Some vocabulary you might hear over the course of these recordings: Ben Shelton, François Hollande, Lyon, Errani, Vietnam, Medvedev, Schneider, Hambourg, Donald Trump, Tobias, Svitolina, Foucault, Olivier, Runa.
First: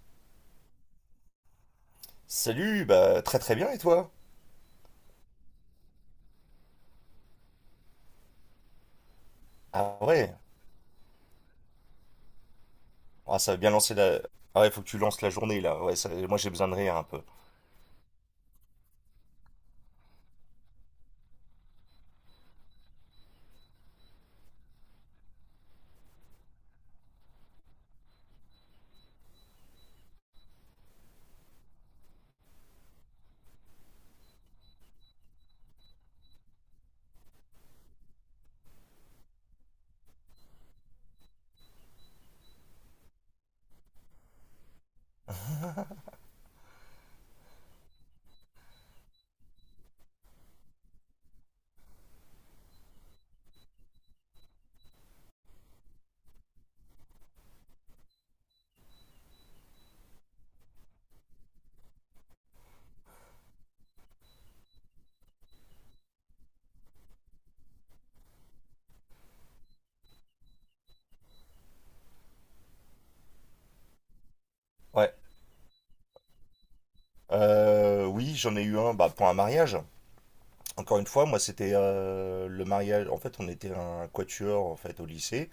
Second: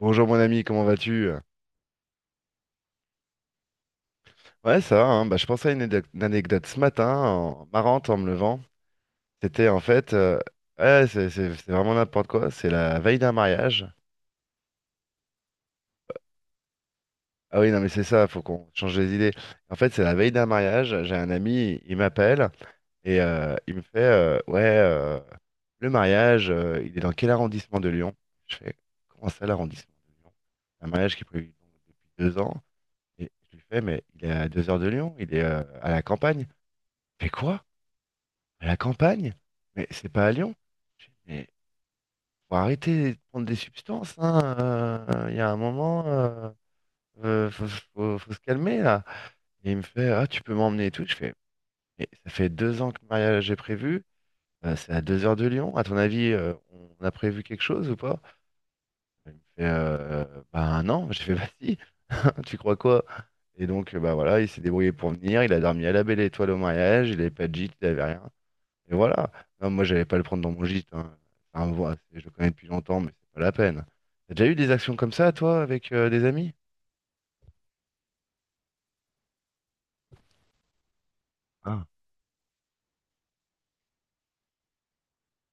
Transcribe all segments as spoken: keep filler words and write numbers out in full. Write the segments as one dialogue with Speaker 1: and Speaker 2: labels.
Speaker 1: Bonjour mon ami, comment vas-tu?
Speaker 2: Salut, bah très très bien et toi?
Speaker 1: Ouais, ça va, hein. Bah, je pensais à une, anecdote une anecdote ce matin, en- marrante en me levant. C'était en
Speaker 2: Ah
Speaker 1: fait,
Speaker 2: ouais,
Speaker 1: euh, ouais, c'est c'est- c'est vraiment n'importe quoi, c'est la veille d'un
Speaker 2: ah, ça va bien
Speaker 1: mariage.
Speaker 2: lancer la... Ah ouais, faut que tu lances la journée là, ouais, ça- moi j'ai besoin de rire un peu.
Speaker 1: Ah oui, non mais c'est ça, faut qu'on change les idées. En fait, c'est la veille d'un mariage, j'ai un ami, il m'appelle et euh, il me fait, euh, ouais, euh, le mariage, euh, il est dans quel arrondissement de Lyon? Je fais, comment ça l'arrondissement de Lyon? Un mariage qui est prévu donc depuis deux ans. Et je lui fais, mais il est à deux heures de Lyon, il est euh, à la campagne. Fais quoi? À la campagne? Mais c'est pas à Lyon. Je dis, mais faut arrêter de prendre des substances, hein. euh, Il y a un moment, euh, euh, faut, faut- faut se calmer là. Et il me fait, ah, tu peux m'emmener et tout. Je fais, mais ça fait deux ans que le mariage est prévu. Euh, c'est à deux heures de Lyon. À ton avis, euh, on a prévu quelque chose ou pas? Il me fait, euh, bah non. J'ai fait, bah si. Tu crois quoi? Et donc, euh, bah voilà, il s'est débrouillé pour venir. Il a dormi à la Belle Étoile au mariage. Il avait pas de gîte, il avait rien. Et voilà. Non, moi, j'allais pas le prendre dans mon gîte, hein. Enfin, voilà, c'est- je le connais depuis longtemps, mais c'est pas la peine. T'as déjà eu des actions comme
Speaker 2: Ouais,
Speaker 1: ça, toi, avec euh, des amis?
Speaker 2: euh, oui, j'en ai eu un, bah, pour un mariage. Encore une fois, moi c'était
Speaker 1: Ah,
Speaker 2: euh, le mariage, en fait on était un quatuor en fait au lycée.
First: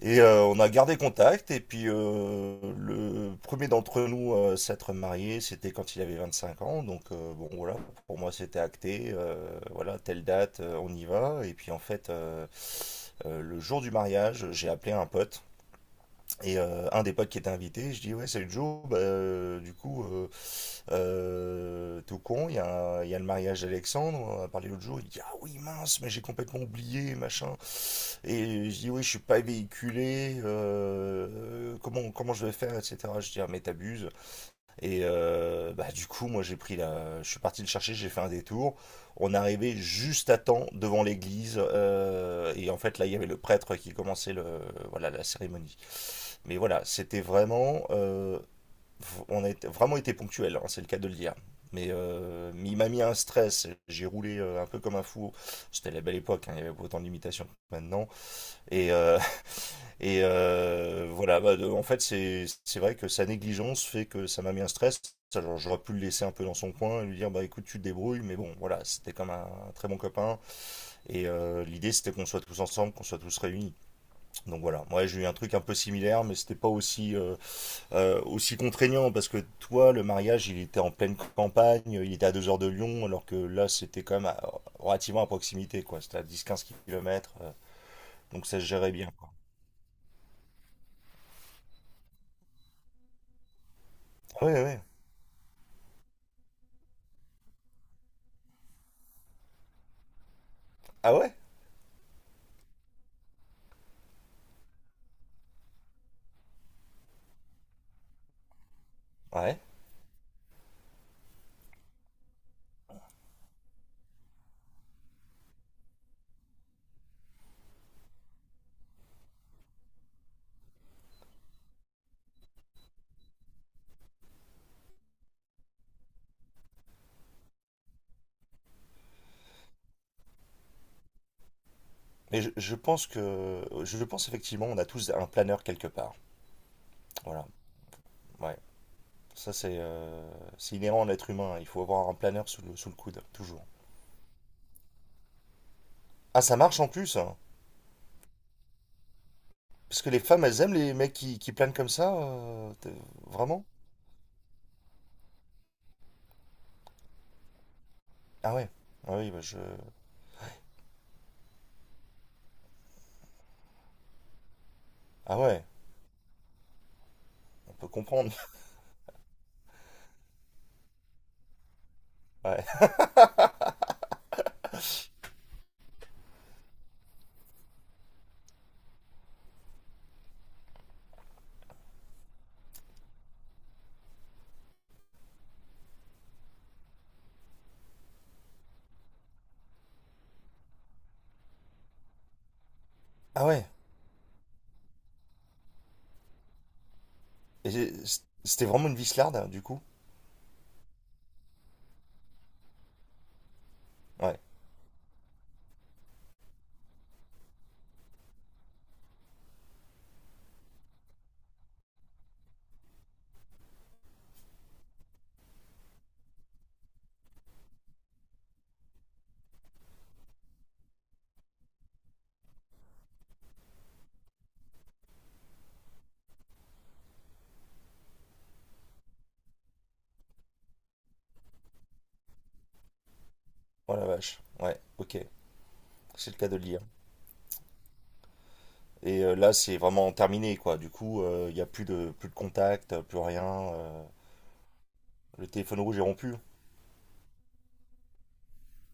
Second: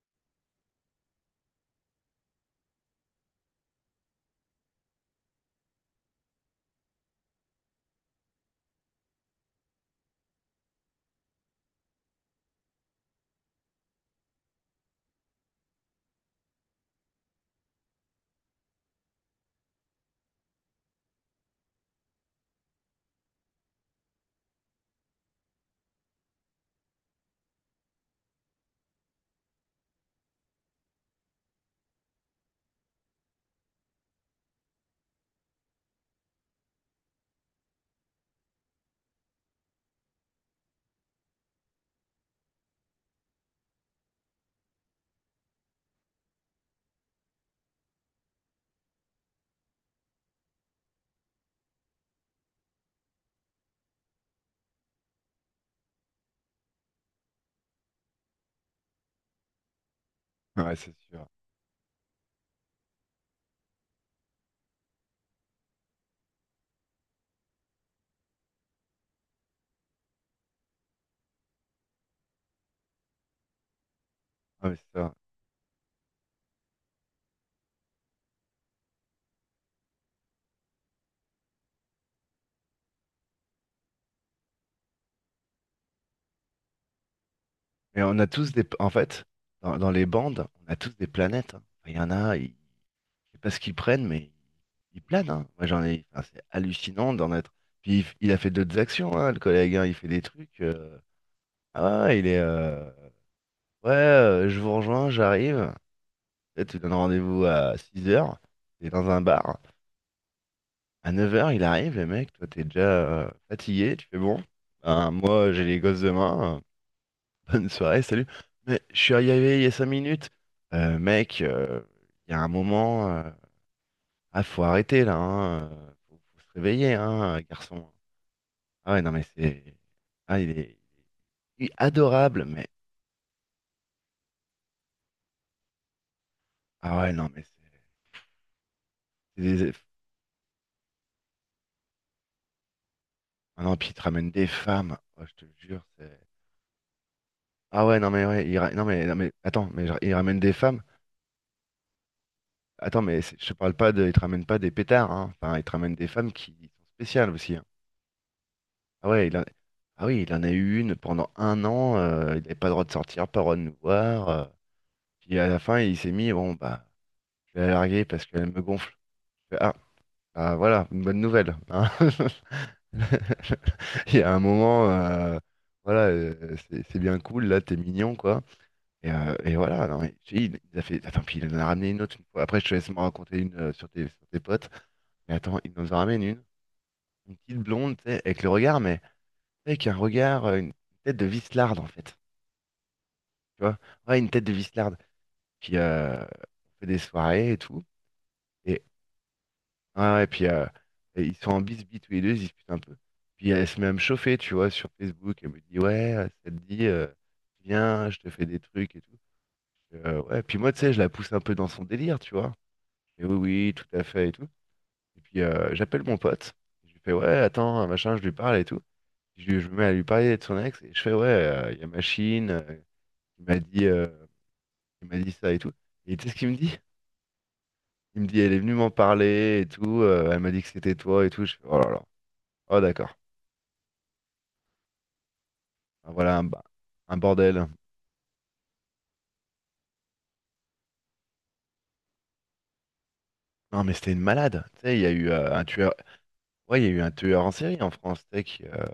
Speaker 2: Et euh, on a gardé contact. Et puis, euh, le premier d'entre nous euh, s'être marié, c'était quand il avait vingt-cinq ans. Donc, euh, bon, voilà, pour moi, c'était acté. Euh, voilà, telle date, euh, on y va. Et puis, en fait, euh, euh, le jour du mariage, j'ai appelé un pote. Et euh, un des potes qui était invité, je dis, ouais, salut Joe. Bah, euh, du coup, euh, euh, tout con, il y a, il y a le mariage d'Alexandre. On a parlé l'autre jour. Il dit, ah oui, mince, mais j'ai complètement oublié, machin. Et je dis, oui, je suis pas véhiculé, euh, comment, comment je vais faire, et cetera. Je dis, ah, mais t'abuses. Et euh, bah, du coup, moi, j'ai pris la... je suis parti le chercher, j'ai fait un détour. On arrivait juste à temps devant l'église. Euh, et en fait, là, il y avait le prêtre qui commençait le, voilà, la cérémonie. Mais voilà, c'était vraiment. Euh, on a été- vraiment été ponctuel, hein, c'est le cas de le dire. Mais, euh, mais il m'a mis un stress. J'ai roulé euh, un peu comme un fou. C'était la belle époque, hein, il y avait pas autant de limitations que maintenant. Et, euh, et
Speaker 1: ouais, c'est
Speaker 2: euh,
Speaker 1: sûr.
Speaker 2: voilà, bah, de- en fait, c'est c'est vrai que sa négligence fait que ça m'a mis un stress. Alors, j'aurais pu le laisser un peu dans son coin et lui dire, bah écoute, tu te débrouilles, mais bon, voilà, c'était comme un, un très bon copain. Et euh, l'idée, c'était qu'on soit tous ensemble, qu'on soit tous réunis. Donc
Speaker 1: Ah, mais
Speaker 2: voilà,
Speaker 1: c'est
Speaker 2: moi,
Speaker 1: ça.
Speaker 2: j'ai eu un truc un peu similaire, mais c'était pas aussi, euh, euh, aussi contraignant parce que toi, le mariage, il était en pleine campagne, il était à deux heures de Lyon, alors que là, c'était quand même à- relativement à proximité, quoi. C'était à dix quinze kilomètres, euh,
Speaker 1: Mais on a
Speaker 2: donc
Speaker 1: tous
Speaker 2: ça
Speaker 1: des.
Speaker 2: se
Speaker 1: En
Speaker 2: gérait bien,
Speaker 1: fait,
Speaker 2: quoi.
Speaker 1: dans, dans les bandes, on a tous des planètes, hein. Enfin, il y en a, ils... je sais pas ce qu'ils prennent, mais
Speaker 2: Ah ouais, ouais.
Speaker 1: ils planent, hein. Moi, j'en ai. Enfin, c'est hallucinant d'en être. Puis il, f- il a fait d'autres actions, hein, le collègue, hein. Il fait des trucs. euh,
Speaker 2: Ah ouais?
Speaker 1: Ah, ouais, il est. euh, Ouais, euh, je vous rejoins, j'arrive. Là, tu donnes rendez-vous à six heures. T'es dans un
Speaker 2: Ouais.
Speaker 1: bar. À neuf heures, il arrive, le mec, toi t'es déjà euh, fatigué, tu fais bon. Ben, moi j'ai les gosses demain, euh, bonne soirée, salut. Mais je suis arrivé il y a cinq minutes. Euh, mec, euh, il y a un moment, euh, ah faut arrêter là, hein, euh, faut, faut se réveiller, hein, euh, garçon. Ah ouais, non mais c'est. Ah il est, il est
Speaker 2: Mais
Speaker 1: adorable,
Speaker 2: je,
Speaker 1: mais.
Speaker 2: je pense que, je pense effectivement, on a tous un planeur quelque part.
Speaker 1: Ah ouais, non mais
Speaker 2: Voilà.
Speaker 1: c'est.
Speaker 2: Ouais.
Speaker 1: C'est
Speaker 2: Ça,
Speaker 1: des-
Speaker 2: c'est euh, c'est inhérent à l'être humain. Il faut avoir un planeur sous le, sous le coude,
Speaker 1: ah
Speaker 2: toujours.
Speaker 1: non, puis il te ramène des femmes, oh, je te jure, c'est.
Speaker 2: Ah, ça marche en plus, hein.
Speaker 1: Ah ouais, non mais ouais, il ra- non mais non mais attends, mais genre,
Speaker 2: Parce que
Speaker 1: il
Speaker 2: les
Speaker 1: ramène
Speaker 2: femmes,
Speaker 1: des
Speaker 2: elles aiment
Speaker 1: femmes.
Speaker 2: les mecs qui, qui planent comme ça. Euh, t'es-
Speaker 1: Attends, mais c'est- je te
Speaker 2: vraiment?
Speaker 1: parle pas de. Il te ramène pas des pétards, hein. Enfin, il te ramène des femmes qui sont spéciales aussi, hein.
Speaker 2: Ah ouais.
Speaker 1: Ah
Speaker 2: Ah
Speaker 1: ouais,
Speaker 2: oui,
Speaker 1: il
Speaker 2: bah
Speaker 1: en-
Speaker 2: je.
Speaker 1: ah oui, il en a eu une pendant un an. Euh, il n'avait pas le droit de sortir, pas le droit de nous voir. euh.
Speaker 2: Ah
Speaker 1: Puis à la
Speaker 2: ouais,
Speaker 1: fin, il s'est mis, bon, bah, je vais
Speaker 2: on
Speaker 1: la
Speaker 2: peut
Speaker 1: larguer parce
Speaker 2: comprendre.
Speaker 1: qu'elle me gonfle. Je fais, ah, ah, voilà, une bonne nouvelle, hein.
Speaker 2: Ouais.
Speaker 1: Il y a un moment, euh, voilà, euh, c'est c'est bien cool, là, t'es mignon, quoi. Et, euh, et voilà, non, mais, si, il, il a fait. Attends, puis il en a ramené une autre une fois. Après, je te laisse me raconter une euh, sur tes, sur tes potes. Mais attends, il nous en ramène une. Une petite blonde, tu sais, avec le regard, mais tu sais, avec un regard, euh, une tête de vislarde, en fait.
Speaker 2: Ah
Speaker 1: Tu
Speaker 2: ouais.
Speaker 1: vois? Ouais, une tête de vislarde. Puis, euh, on fait des soirées et
Speaker 2: Et
Speaker 1: tout.
Speaker 2: j'ai- C'était
Speaker 1: Et,
Speaker 2: vraiment une vislarde, hein, du coup?
Speaker 1: ouais, ouais, puis, euh, et ils sont en bisbis tous les deux, ils se disputent un peu. Puis, elle se met à me chauffer,
Speaker 2: Ouais.
Speaker 1: tu vois, sur Facebook. Elle me dit, ouais, euh, ça te dit, euh, viens, je te fais des trucs et tout. Euh, ouais, puis moi, tu sais, je la pousse un peu dans son délire, tu vois. Et oui, oui, tout à fait et tout. Et puis, euh, j'appelle mon pote. Je lui fais, ouais, attends, machin, je lui parle et tout. Je, je me mets à lui parler de son ex et je fais ouais, euh, il y a machine, euh, il m'a dit, euh, il m'a dit ça et tout. Et tu sais ce qu'il me dit? Il me dit elle est venue m'en parler et tout, euh, elle m'a dit que c'était toi et tout. Je fais oh là là, oh d'accord,
Speaker 2: Oh la vache. Ouais, ok.
Speaker 1: ah,
Speaker 2: C'est
Speaker 1: voilà
Speaker 2: le
Speaker 1: un,
Speaker 2: cas de le
Speaker 1: ba-
Speaker 2: dire.
Speaker 1: un bordel.
Speaker 2: Et euh, là, c'est vraiment terminé, quoi. Du coup, euh, il n'y a plus de, plus de contact, plus rien.
Speaker 1: Non mais
Speaker 2: euh,
Speaker 1: c'était une malade, tu sais, il y a eu
Speaker 2: Le
Speaker 1: euh, un
Speaker 2: téléphone
Speaker 1: tueur,
Speaker 2: rouge est rompu, hein.
Speaker 1: ouais, il y a eu un tueur en série en France, tu sais, qui euh,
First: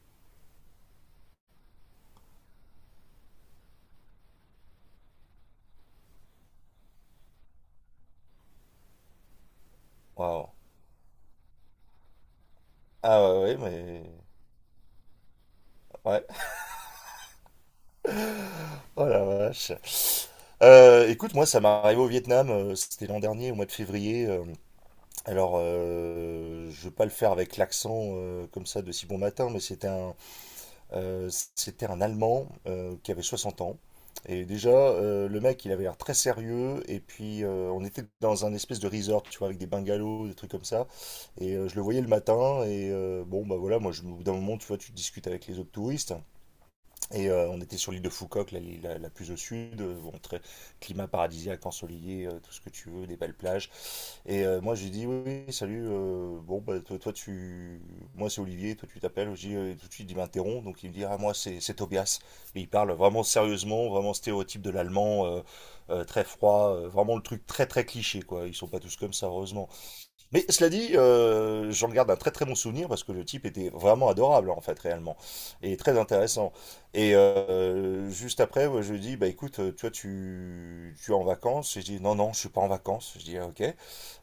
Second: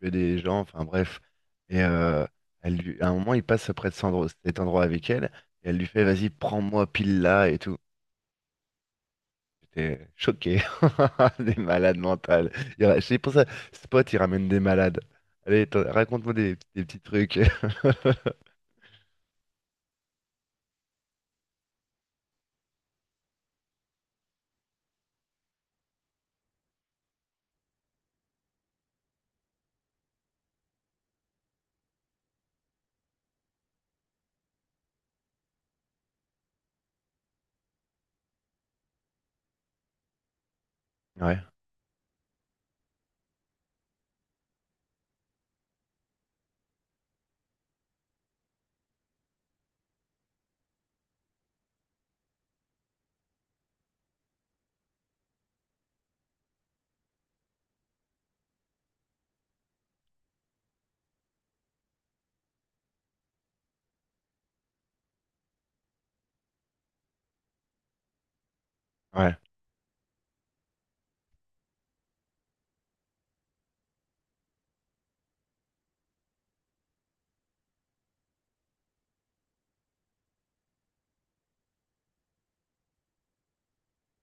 Speaker 1: tuait des gens, enfin bref. Et euh, elle lui- à un moment il passe près de cet endroit cet endroit avec elle et elle lui fait vas-y prends-moi pile là et tout. J'étais
Speaker 2: Waouh.
Speaker 1: choqué. Des malades mentales. Il ra- c'est
Speaker 2: Ah
Speaker 1: pour ça,
Speaker 2: ouais, ouais, mais.
Speaker 1: Spot, il ramène des malades. Allez, t'en-
Speaker 2: Ouais.
Speaker 1: raconte-moi des, des petits trucs.
Speaker 2: Oh la vache. Euh, écoute, moi, ça m'est arrivé au Vietnam. euh, C'était l'an dernier, au mois de février. Euh, alors, euh, je vais pas le faire avec l'accent euh, comme ça de si bon matin, mais c'était un, euh, c'était un Allemand euh, qui avait 60 ans. Et déjà, euh, le mec, il avait l'air très sérieux. Et puis, euh, on était dans un espèce de resort, tu vois, avec des bungalows, des trucs comme ça.
Speaker 1: Ouais,
Speaker 2: Et euh, je le voyais le matin. Et euh, bon, bah voilà, moi, je, au bout d'un moment, tu vois, tu discutes avec les autres touristes. Et euh, on était sur l'île de Foucault, la, la, la plus au sud, euh, bon, très- climat paradisiaque, ensoleillé, euh, tout ce que tu veux, des belles plages. Et euh, moi, j'ai dit, oui, oui, salut, euh, bon, bah, toi, toi, tu. Moi, c'est Olivier, toi, tu t'appelles. Je dis, euh, tout de suite, il m'interrompt, donc il me dit, ah, moi, c'est c'est Tobias. Et il parle vraiment sérieusement, vraiment stéréotype de l'allemand, euh, euh, très froid, euh, vraiment le truc très, très cliché, quoi. Ils sont pas tous comme ça,
Speaker 1: ouais.
Speaker 2: heureusement. Mais cela dit, euh, j'en garde un très très bon souvenir parce que le type était vraiment adorable en fait réellement et très intéressant. Et euh, juste après, ouais, je lui dis bah écoute, euh, toi tu tu es en vacances. Et je dis non non, je suis pas en vacances. Je dis ah, ok.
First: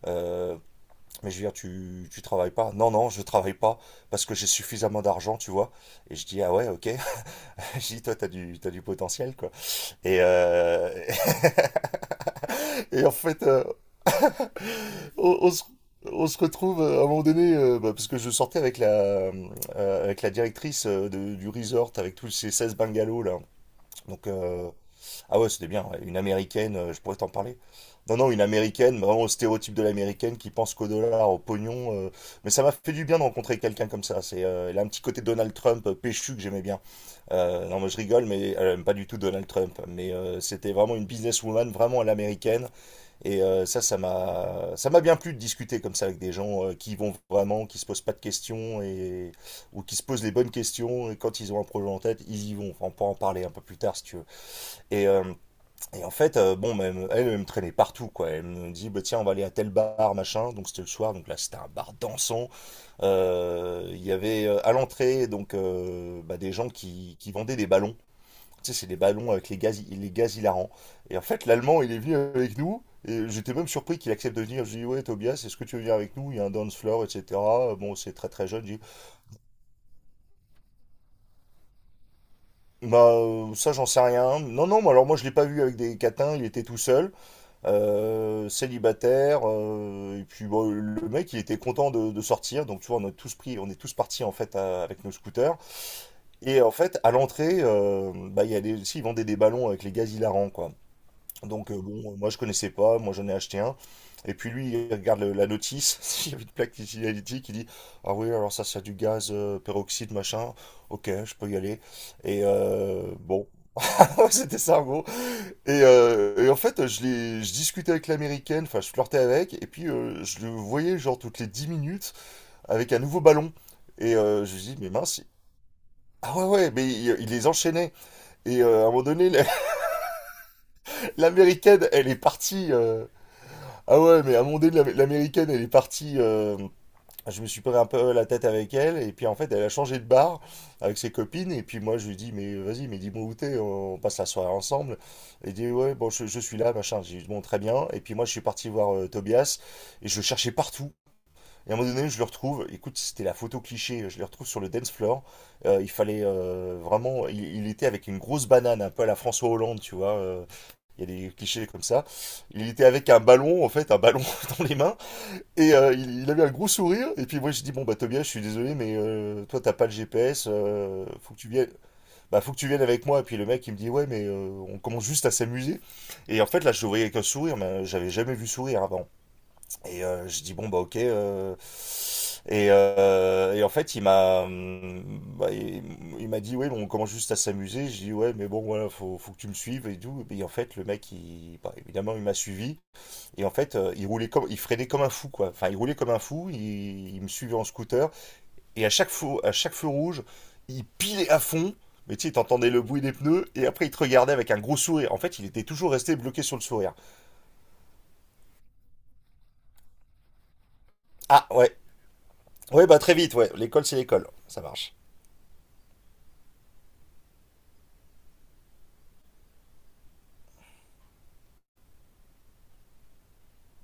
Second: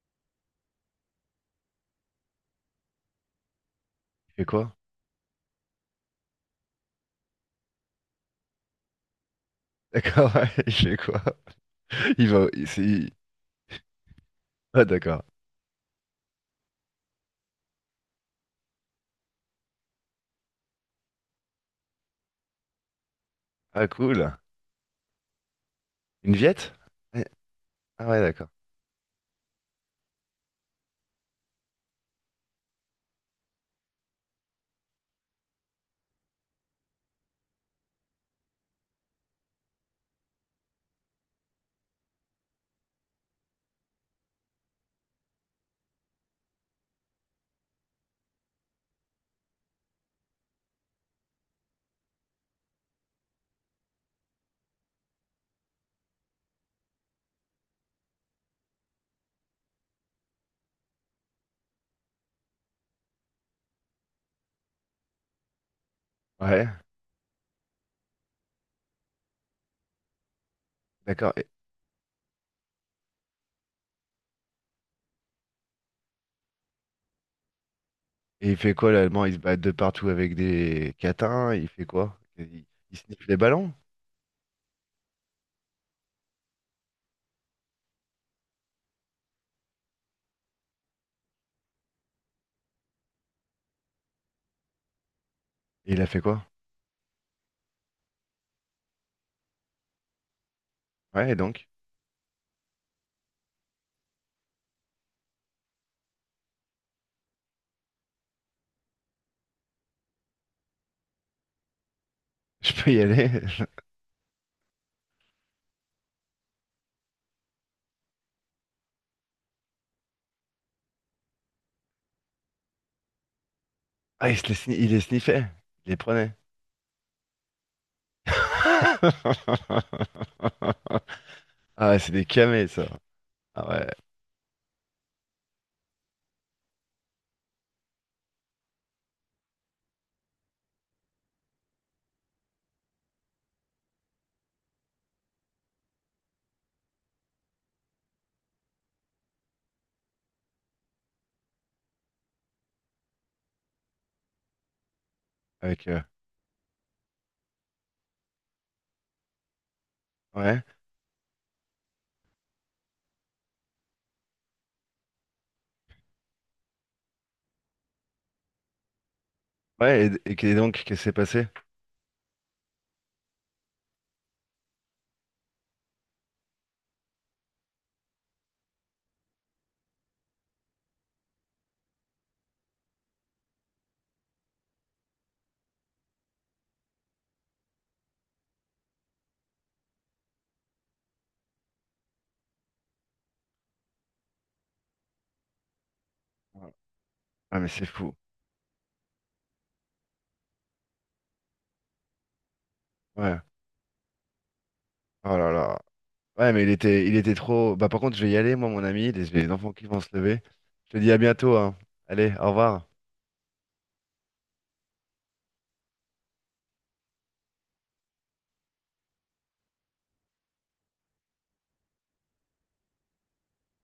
Speaker 2: Euh, mais je veux dire, tu tu travailles pas. Non non, je travaille pas parce
Speaker 1: Il
Speaker 2: que
Speaker 1: fait
Speaker 2: j'ai
Speaker 1: quoi?
Speaker 2: suffisamment d'argent, tu vois. Et je dis ah ouais ok. Je dis toi t'as du t'as du potentiel quoi. Et
Speaker 1: D'accord, ouais, il
Speaker 2: euh,
Speaker 1: fait quoi? Il va. il- c'est-
Speaker 2: et
Speaker 1: il-
Speaker 2: en fait, euh,
Speaker 1: Ah, d'accord.
Speaker 2: on, on se, on se retrouve euh, à un moment donné, euh, bah, parce que je sortais avec la, euh, avec la directrice euh, de- du resort, avec tous ces seize bungalows là.
Speaker 1: Ah,
Speaker 2: Donc,
Speaker 1: cool.
Speaker 2: euh, ah ouais, c'était bien, ouais. Une
Speaker 1: Une viette?
Speaker 2: américaine, euh, je pourrais
Speaker 1: Eh,
Speaker 2: t'en parler.
Speaker 1: ah,
Speaker 2: Non,
Speaker 1: ouais,
Speaker 2: non, une
Speaker 1: d'accord.
Speaker 2: américaine, vraiment au stéréotype de l'américaine qui pense qu'au dollar, au pognon. euh. Mais ça m'a fait du bien de rencontrer quelqu'un comme ça. C'est, euh, elle a un petit côté Donald Trump euh, péchu que j'aimais bien. Euh, non, moi je rigole, mais elle aime pas du tout Donald Trump. Mais euh, c'était vraiment une businesswoman, vraiment à l'américaine. Et euh, ça, ça m'a, ça m'a bien plu de discuter comme ça avec des gens euh, qui y vont vraiment, qui se posent pas de questions et ou qui se posent les bonnes questions. Et quand ils ont un projet en tête, ils y vont. Enfin, on peut en parler un peu plus tard si tu veux. Et, euh, et en fait, euh, bon, bah, elle, me- elle, elle me traînait partout, quoi. Elle me dit, bah, tiens, on va aller à tel bar, machin. Donc c'était le soir. Donc là, c'était un bar dansant. Euh, Il y avait euh, à l'entrée donc euh, bah, des
Speaker 1: Ouais,
Speaker 2: gens qui, qui vendaient des ballons. Tu sais, c'est des ballons avec les gaz, les gaz hilarants. Et en
Speaker 1: d'accord.
Speaker 2: fait,
Speaker 1: Et,
Speaker 2: l'allemand, il est venu avec nous. Et j'étais même surpris qu'il accepte de venir. Je lui dis, ouais, Tobias, est-ce que tu veux venir avec nous? Il y a un dance floor, et cetera. Bon, c'est très très
Speaker 1: et il
Speaker 2: jeune.
Speaker 1: fait
Speaker 2: Je dis,
Speaker 1: quoi, l'allemand? Il se bat de partout avec des catins? Il fait quoi? Il, il
Speaker 2: bah,
Speaker 1: sniffe les
Speaker 2: euh,
Speaker 1: ballons?
Speaker 2: ça, j'en sais rien. Non, non, mais alors moi, je l'ai pas vu avec des catins. Il était tout seul, euh, célibataire. Euh, et puis, bon, le mec, il était content de, de sortir. Donc, tu vois, on a tous pris, on est tous partis, en fait, à- avec nos scooters.
Speaker 1: Et il a fait quoi?
Speaker 2: Et en fait, à l'entrée, euh, bah, il y a des, si, ils vendaient des ballons avec les gaz hilarants, quoi.
Speaker 1: Ouais, et donc?
Speaker 2: Donc euh, bon, euh, moi je connaissais pas, moi j'en ai acheté un. Et puis lui, il regarde le- la notice, il y avait une plaque d'utility qui dit, ah oui, alors ça c'est du gaz euh, peroxyde machin, ok, je peux y aller. Et
Speaker 1: Je peux y
Speaker 2: euh,
Speaker 1: aller?
Speaker 2: bon, c'était ça en gros. Et, euh, et en fait, je, l'ai- je discutais avec l'américaine, enfin je flirtais avec, et puis euh, je le voyais genre toutes les dix minutes avec un nouveau ballon. Et
Speaker 1: Ah, il
Speaker 2: euh,
Speaker 1: se
Speaker 2: je
Speaker 1: les,
Speaker 2: lui
Speaker 1: sni-
Speaker 2: dis, mais
Speaker 1: il les
Speaker 2: mince.
Speaker 1: sniffait. Il les prenait.
Speaker 2: Ah ouais, ouais, mais il, il les enchaînait. Et euh, à un moment donné, l'américaine,
Speaker 1: Ah ouais,
Speaker 2: elle
Speaker 1: c'est
Speaker 2: est
Speaker 1: des camés,
Speaker 2: partie.
Speaker 1: ça.
Speaker 2: euh,
Speaker 1: Ah ouais,
Speaker 2: Ah ouais, mais à mon délire, l'Am- l'américaine, elle est partie. Euh, je me suis pris un peu la tête avec elle, et puis en fait, elle a changé de bar avec ses copines, et puis moi, je lui dis, mais vas-y, mais dis-moi où t'es, on passe la soirée ensemble. Elle dit, ouais, bon, je, je suis là, machin. J'ai dit, bon, très bien. Et puis moi, je suis parti voir euh, Tobias, et je le cherchais partout. Et à un moment donné, je le retrouve. Écoute, c'était la photo cliché. Je le retrouve sur le dance floor. Euh,
Speaker 1: avec...
Speaker 2: il
Speaker 1: euh,
Speaker 2: fallait euh, vraiment. Il, il était avec une grosse banane, un peu à la François Hollande, tu vois. euh,
Speaker 1: ouais,
Speaker 2: Il y a des clichés comme ça. Il était avec un ballon, en fait, un ballon dans les mains. Et euh, il, il avait un gros sourire. Et puis moi, je dis bon bah Tobias, je suis désolé, mais euh, toi t'as pas le
Speaker 1: ouais, et, et
Speaker 2: G P S.
Speaker 1: qu'est- donc, qu'est-ce qui
Speaker 2: Euh,
Speaker 1: s'est
Speaker 2: faut que
Speaker 1: passé?
Speaker 2: tu viennes. Bah faut que tu viennes avec moi. Et puis le mec, il me dit ouais, mais euh, on commence juste à s'amuser. Et en fait, là, je le voyais avec un sourire, mais j'avais jamais vu sourire avant. Et euh, je dis bon bah ok, euh, et, euh, et en fait il m'a hum, bah, il, il m'a dit ouais bon, on commence juste à s'amuser. Je dis ouais mais bon voilà, faut, faut que tu me suives et tout, et en fait le mec il, bah, évidemment il m'a suivi. Et en fait euh, il roulait comme il freinait comme un fou quoi, enfin il roulait comme un fou, il, il me suivait
Speaker 1: Ah
Speaker 2: en
Speaker 1: mais c'est
Speaker 2: scooter,
Speaker 1: fou.
Speaker 2: et à chaque feu à chaque feu rouge il pilait à fond, mais tu sais t'entendais le bruit des
Speaker 1: Ouais.
Speaker 2: pneus et après il te regardait avec un gros sourire, en
Speaker 1: Oh
Speaker 2: fait il
Speaker 1: là
Speaker 2: était
Speaker 1: là.
Speaker 2: toujours resté bloqué
Speaker 1: Ouais,
Speaker 2: sur le
Speaker 1: mais il
Speaker 2: sourire.
Speaker 1: était, il était trop... Bah par contre, je vais y aller, moi, mon ami, les, les enfants qui vont se lever. Je te dis à
Speaker 2: Ah
Speaker 1: bientôt,
Speaker 2: ouais
Speaker 1: hein. Allez, au revoir.
Speaker 2: ouais, bah très vite ouais, l'école c'est l'école, ça marche